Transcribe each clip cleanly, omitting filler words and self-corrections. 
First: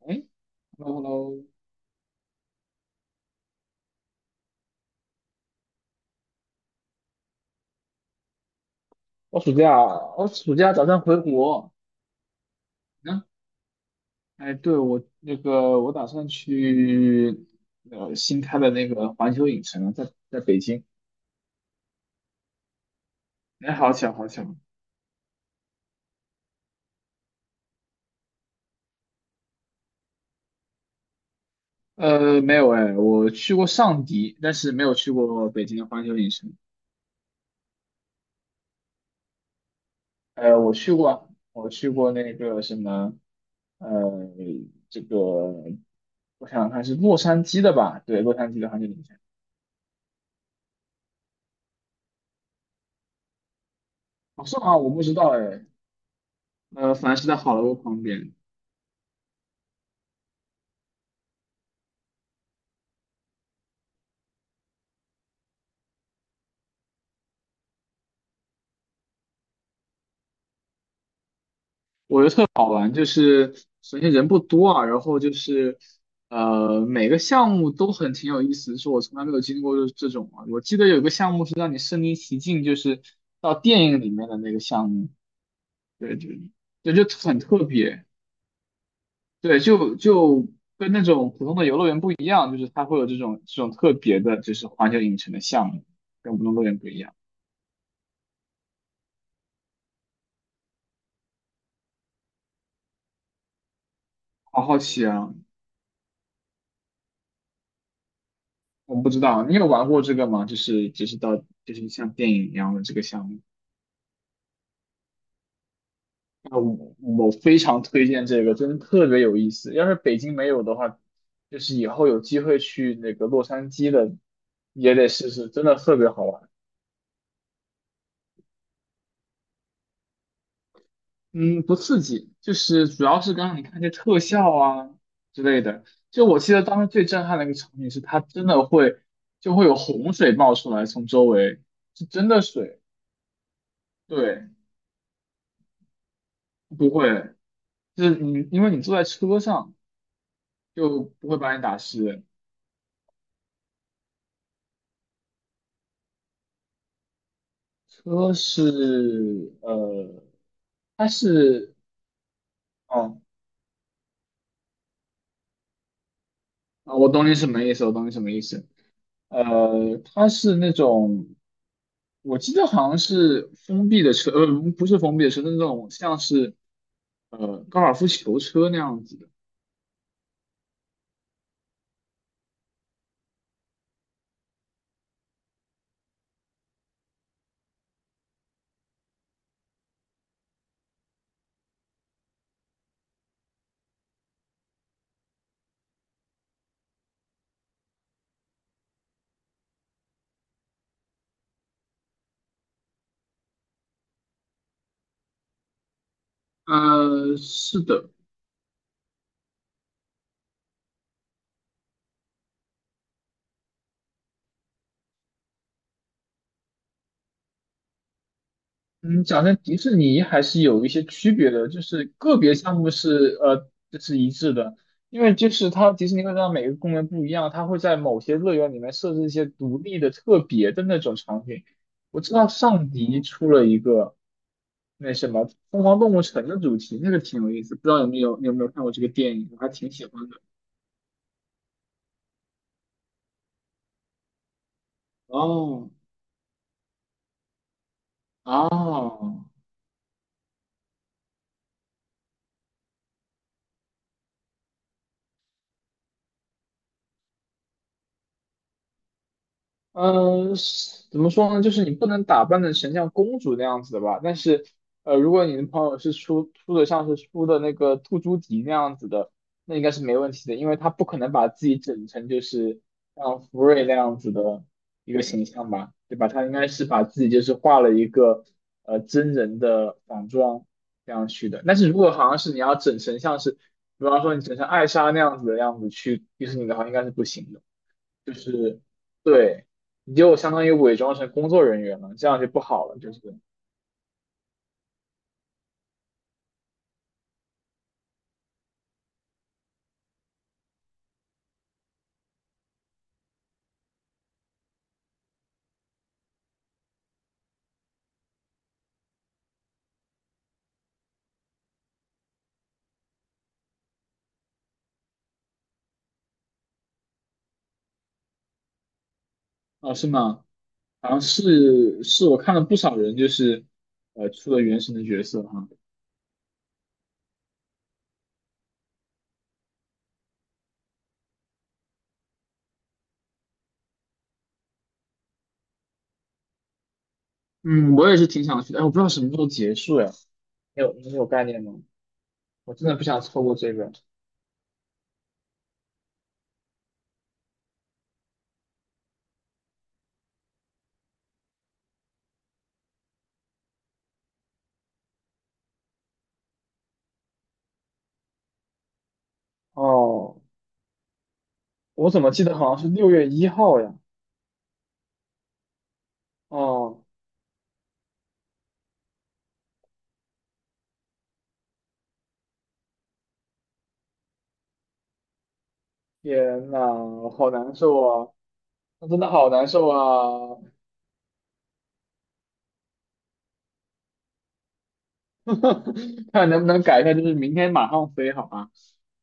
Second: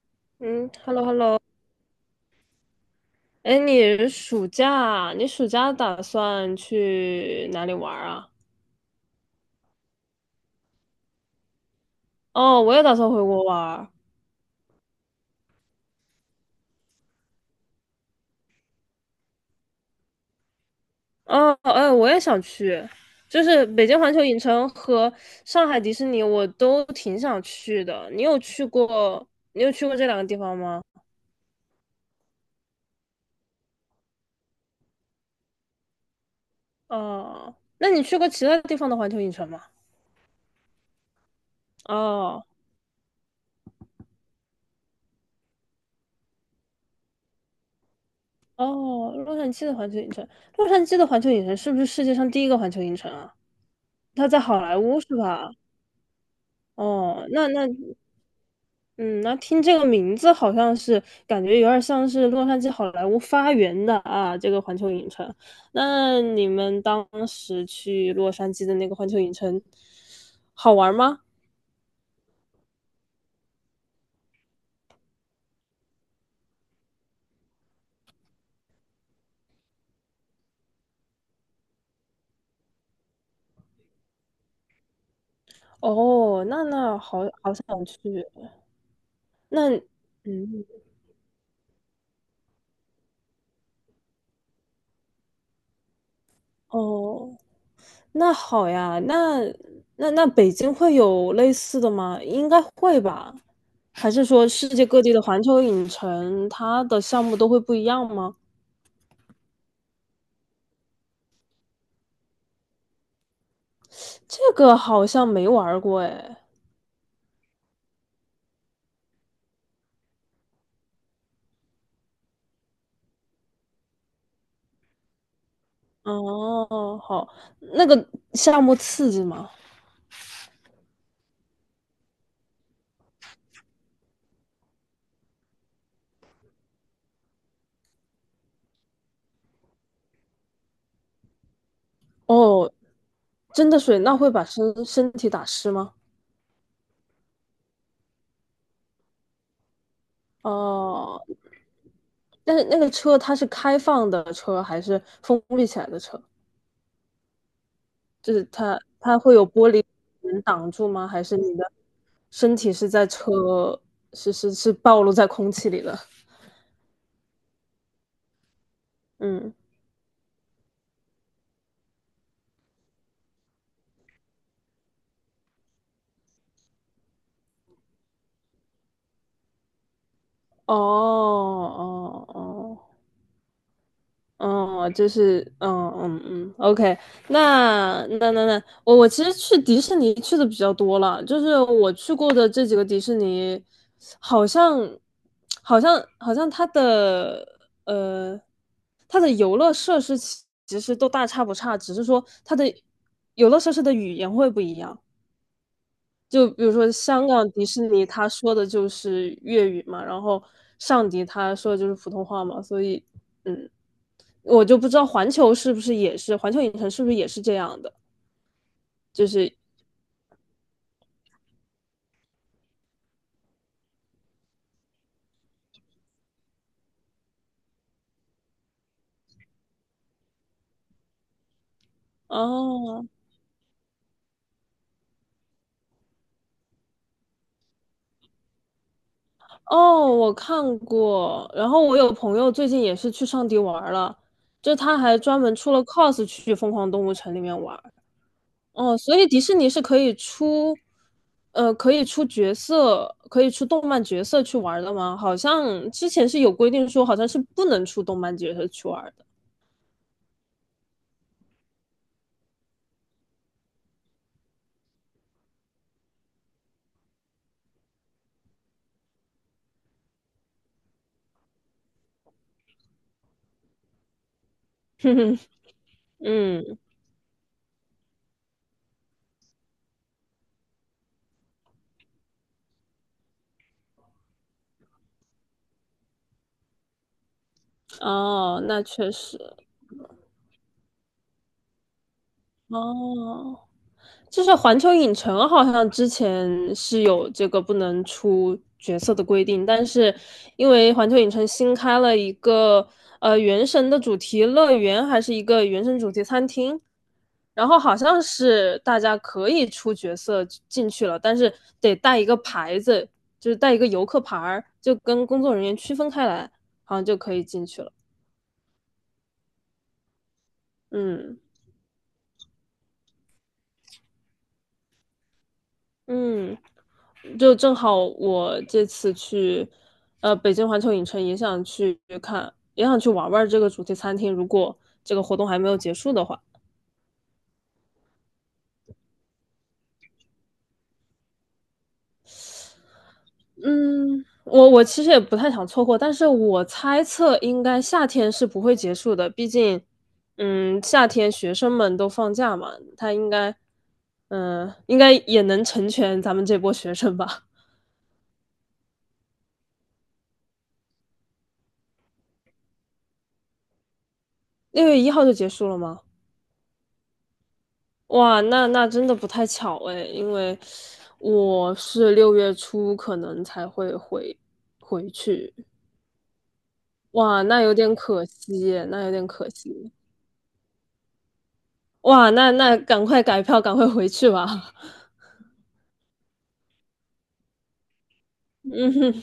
哎嗯，hello ，hello hello，hello，哎，你暑假打算去哪里玩儿啊？我暑假我暑假打算回国。哦，我也打算回嗯，国玩儿哎，对，我那个我打算去新开的那个环球影城，在北京。哦，哎，我也想去，就是哎，北好京环巧球好影巧。城和上海迪士尼，我都挺想去的。你有去过？你有去过这两个地方吗？呃，没有哎，我去过上迪，但是没有去过北京的环球影城。哦，那你去过其他地方的环球影城吗？我去过那哦个什么，呃，这个我想想看是洛杉矶的吧？对，洛杉矶的环球影哦，城。洛杉矶的环球影城，洛杉矶的环球影城是不是世界上第一个环球影城啊？它在好像好啊，莱我坞不知是道吧？哎。呃，反正哦，是在好莱坞旁边。那听这个名字好像是感觉有点像是洛杉矶好莱坞发源的啊，这个环球影城。那你们当时去洛杉矶的那个环球影城好玩吗？好玩，就是首先人不多啊，然后就是每个项目都很挺有意思，就是我从来没有经历过这种啊。我记得有个项目是让你身临其境，就是到电影里面的那个项目，对对哦，那对，那就好很好特想去。别，对，那嗯，跟那种普通的游乐园不一样，就是它会有这种特别的，就是环球影城的项目，跟普通乐园不一样。哦，那好呀。那北京会有类似的吗？应该会吧。还是说好世好界各奇地的啊，环球影城它的项目都会不一样吗？不知道你有玩过这个吗？就是就是到就是像电影一样的这个项目。这个好像没玩儿过哎。啊，我非常推荐这个，真的特别有意思。要是北京没有的话，就是以后有机会去那个洛杉矶的，也得试试，真的特别好玩。哦，好，那个项目刺激吗？嗯，不刺激，就是主要是刚刚你看这特效啊之类的。就我记得当时最震撼的一个场景是，它真的会会有洪水冒出来，从周围是真的哦，水，真的水那会把对，身体打湿吗？不会，就是因为你坐在车上就哦，不会把你打湿。但是那个车它是开放的车还是封闭起来的车？就车是是它会有玻璃呃。能挡住它吗？还是你的是，身体是在哦车是暴露在空气里的？我懂你什么意思，我懂你什么意思。嗯，呃，它是那种，我记得好像是封闭的车，呃，不是封闭的车，是那种像是高尔夫球车那样子的。哦哦哦。哦，就是，OK，那，我其实去迪士尼去的比较多了，就是我去过的这几个迪士尼，好像，好像它的呃，它的游乐设施其实都大差不差，只是说它的游乐设施的语言会不一样。就比如说香呃，港迪是士尼，的，他说的就是粤语嘛，然后上迪他说的就是普通话嘛，所以。嗯。我就不知道环球是不是也是，环球影城是不是也是这样的？嗯，就讲是真，迪士尼还是有一些区别的，就是个别项目是这是一致的，因为就是它迪士尼会让每个公园不一样，它会在某些乐园里面设置一些独立的、特别的那种场景。我知道上哦迪出了一个那什么《疯狂动物城》的主题，那个挺有意思，不知道有没有你有没有看过这个电影，我还挺喜哦，欢我的。看过。然后我有朋友最近也是去上迪玩儿了，就他还专门出了 哦，cos 去疯狂动物城里面玩儿。哦，所以迪哦，士尼是可以出，可以出角色，可以出动漫角色去玩儿的吗？好像之前是有规定说，好像是不能出动漫角色去玩儿的。嗯，是怎么说呢？就是你不能打扮的成像公主那样子的吧。但是，呃，如果你的朋友是出的出的那个兔朱迪那样子的，那应该是没问题的，因为他不可能把自己整成就是像福瑞那样子的一个形象吧，对吧？他应该嗯，是把自己就是画了一个真人的仿妆这样去的。但是如果好像是你要整成像是，比方说你整成艾莎那样子的样子去迪士尼的话，应该是不行的。就哦，是那确实，对，你就相当于伪装成工作人员了，这样就不好了。就是哦。就是环球影城好像之前是有这个不能出角色的规定，但是因为环球影城新开了一个原神的主题乐园，还是一个原神主题餐厅，然后好像是大家可以出角色进去了，但是得带一个牌子，就是带一个游客牌儿，就跟工作人员区分开来，好像就可以进去了。哦，是吗？好像嗯是我看了不少人，就是出了原神的角色哈。嗯，就正好我这次去，北京环球影城也想去看，也想去玩玩这个主题餐厅。如果这个活动还没有结束的话，嗯，我也是挺想去的，哎，我不知道什么时候结束呀？你有概念吗？我真的不想错过这个。嗯，我其实也不太想错过，但是我猜测应该夏天是不会结束的，毕竟，夏天学生们都放假嘛，他应该，应该也能成全咱们这波学生吧？哦，我怎么记得好像是6月1号呀？6月1号就结束了吗？哦，哇，那真的不太巧诶，因为我是6月初可能才会回去，天呐，哇，好那有难点受可啊！惜耶，那我有真点的可好难受惜，啊！哇，那赶快改票，赶快回去吧，看能不能改一下，就是明天马上飞好 吗？嗯哼，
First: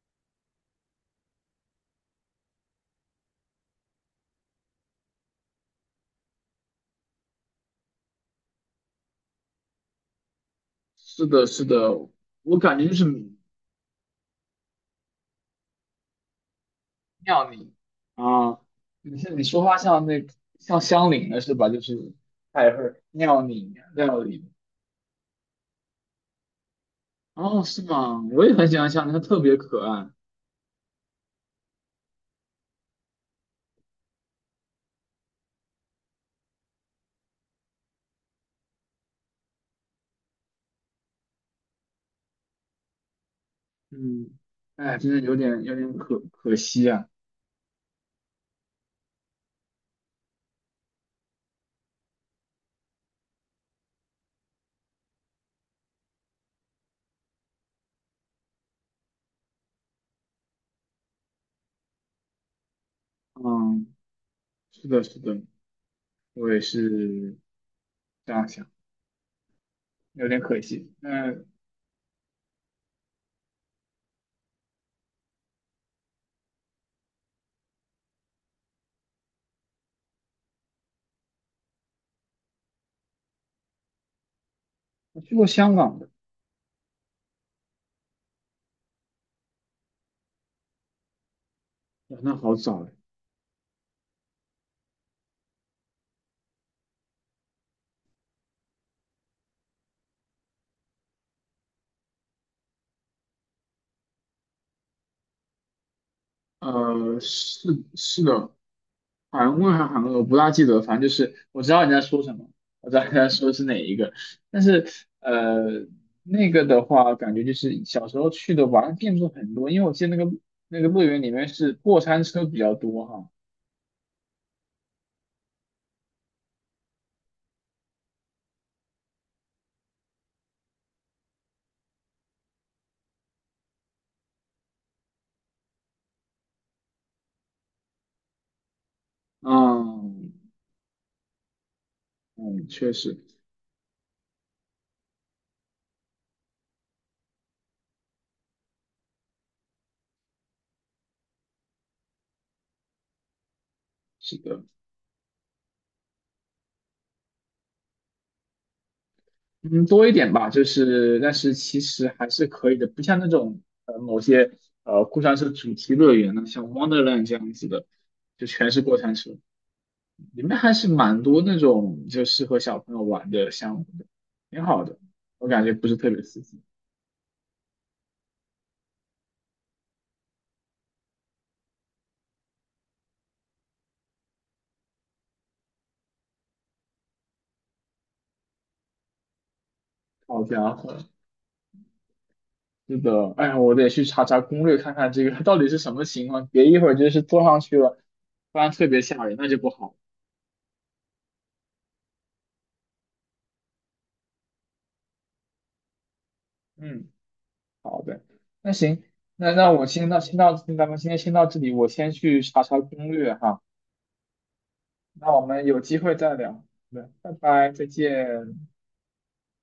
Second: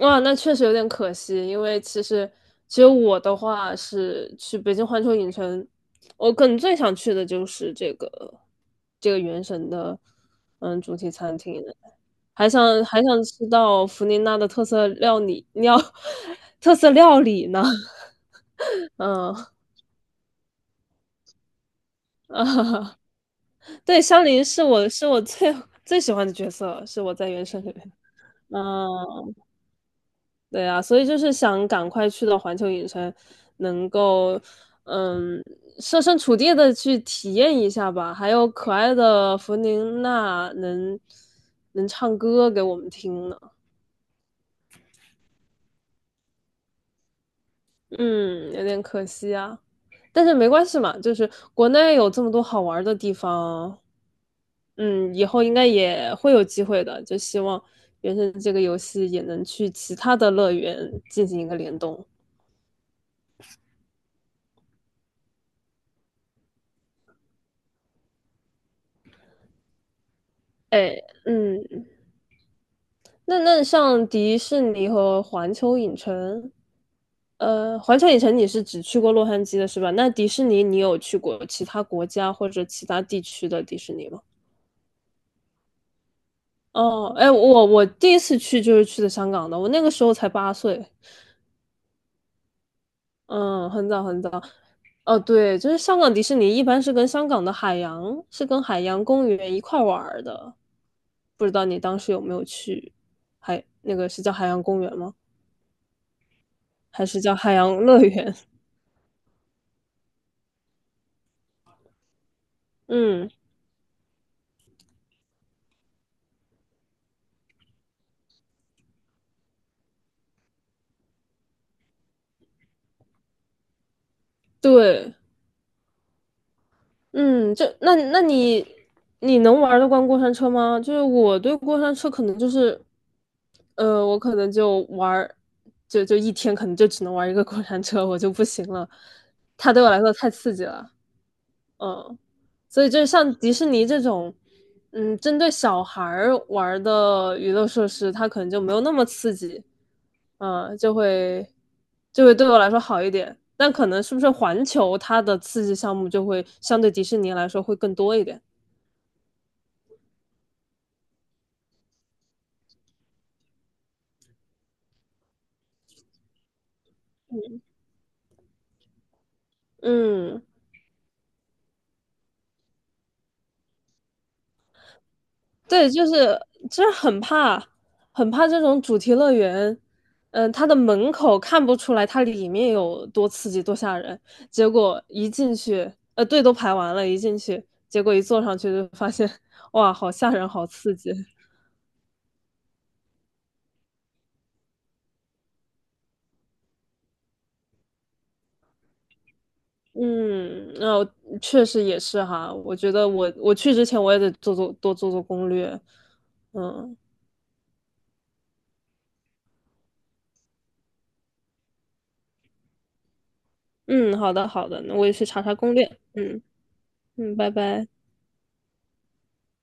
哇，那确实有点可惜，因为其实我的话是去北京环球影城，我可能最想去的就是这个原神的主题是餐的，厅，是的，还我感想觉就还是想吃到弗林娜的特色料理，特色料理妙呢？你啊，嗯你说话像那像乡里的是吧？就是啊，太会 妙你对，料香菱理是我最最喜欢的角色，是我在原声哦，里是面。吗？我也很喜欢像他，它嗯，特别可爱。对啊，所以就是想赶快去到环球影城，能够嗯设身处地的去体验一下吧。还有可爱的弗宁娜能唱歌给我们听呢，嗯，哎，真的有点可可惜啊。嗯，有点可惜啊。但是没关系嘛，就是国内有这么多好玩的地方，以后应该也会有机会的。就希望原神这个游戏也能去其他的乐园进行一个联动。嗯，是的，是的，我也是这样想，有点可惜。哎，嗯，嗯，那像迪士尼和环球影城，环球影城你是只去过洛杉矶的是吧？那迪士尼你有去过其他国家或者其他地区的迪士尼吗？我去过香港的，哦，哎，我第一次去就是去的香港的，我那个时候才8岁。哇那好早哎。嗯，很早很早，哦，对，就是香港迪士尼一般是跟香港的海洋，是跟海洋公园一块儿玩儿的，不知道你当时有没有去海，那个是叫海洋公园吗？还是呃，叫海洋是乐是园？的，韩问还是韩俄，我不大记得，反正就是我知道你在说什么，我知道你在嗯，说是哪一个，但是呃，那个的话，感觉就是小时候去的玩的店铺很多，因为我记得那个乐园里面是过山车比较多哈，对，嗯，那你能玩得惯过山车吗？就是我对过山车可能就是，我可能就玩儿，就一天可能就只能玩一个过山车，我就不行了，它对我来说太嗯刺激了，嗯。嗯，所以确就是实像迪士尼这种，针对小孩儿玩儿的娱乐设施，它可能就没有那么刺激，嗯，就会就会对我来说好一点。但可能是不是是环的，球它的刺激项目就会相对迪士尼来说会更多一点？嗯，多一点吧，就是但是其实还是可以的，不像那种某些过山车主题乐园呢，像 Wonderland 这样子的，就全是过山车，嗯。里面还是蛮多那种就适合小朋友玩的项目的，挺好的。我感觉不对，是就特别是刺激。就是很怕，很怕这种主题乐园，它的门口看不出来它里面有多刺激多吓人，结果一进去，队都排完了，一进去，结果一坐上去就发现，哇，好吓好人，好家刺伙，激。是的，哎呀，我得去查查攻略，看看这个 到底是什么情况，别一会儿就是坐上去了，不然特别吓人，那就不好。嗯，那、我确实也是哈，我觉得我去之前我也得多做做攻略。嗯嗯，好的，那行，那那我先到先到，咱们今天先到这里，我先去查查攻略哈。嗯，好的好的，那我也去那查我查们攻有略。机会再嗯聊。好的，拜嗯，拜拜，拜。再见。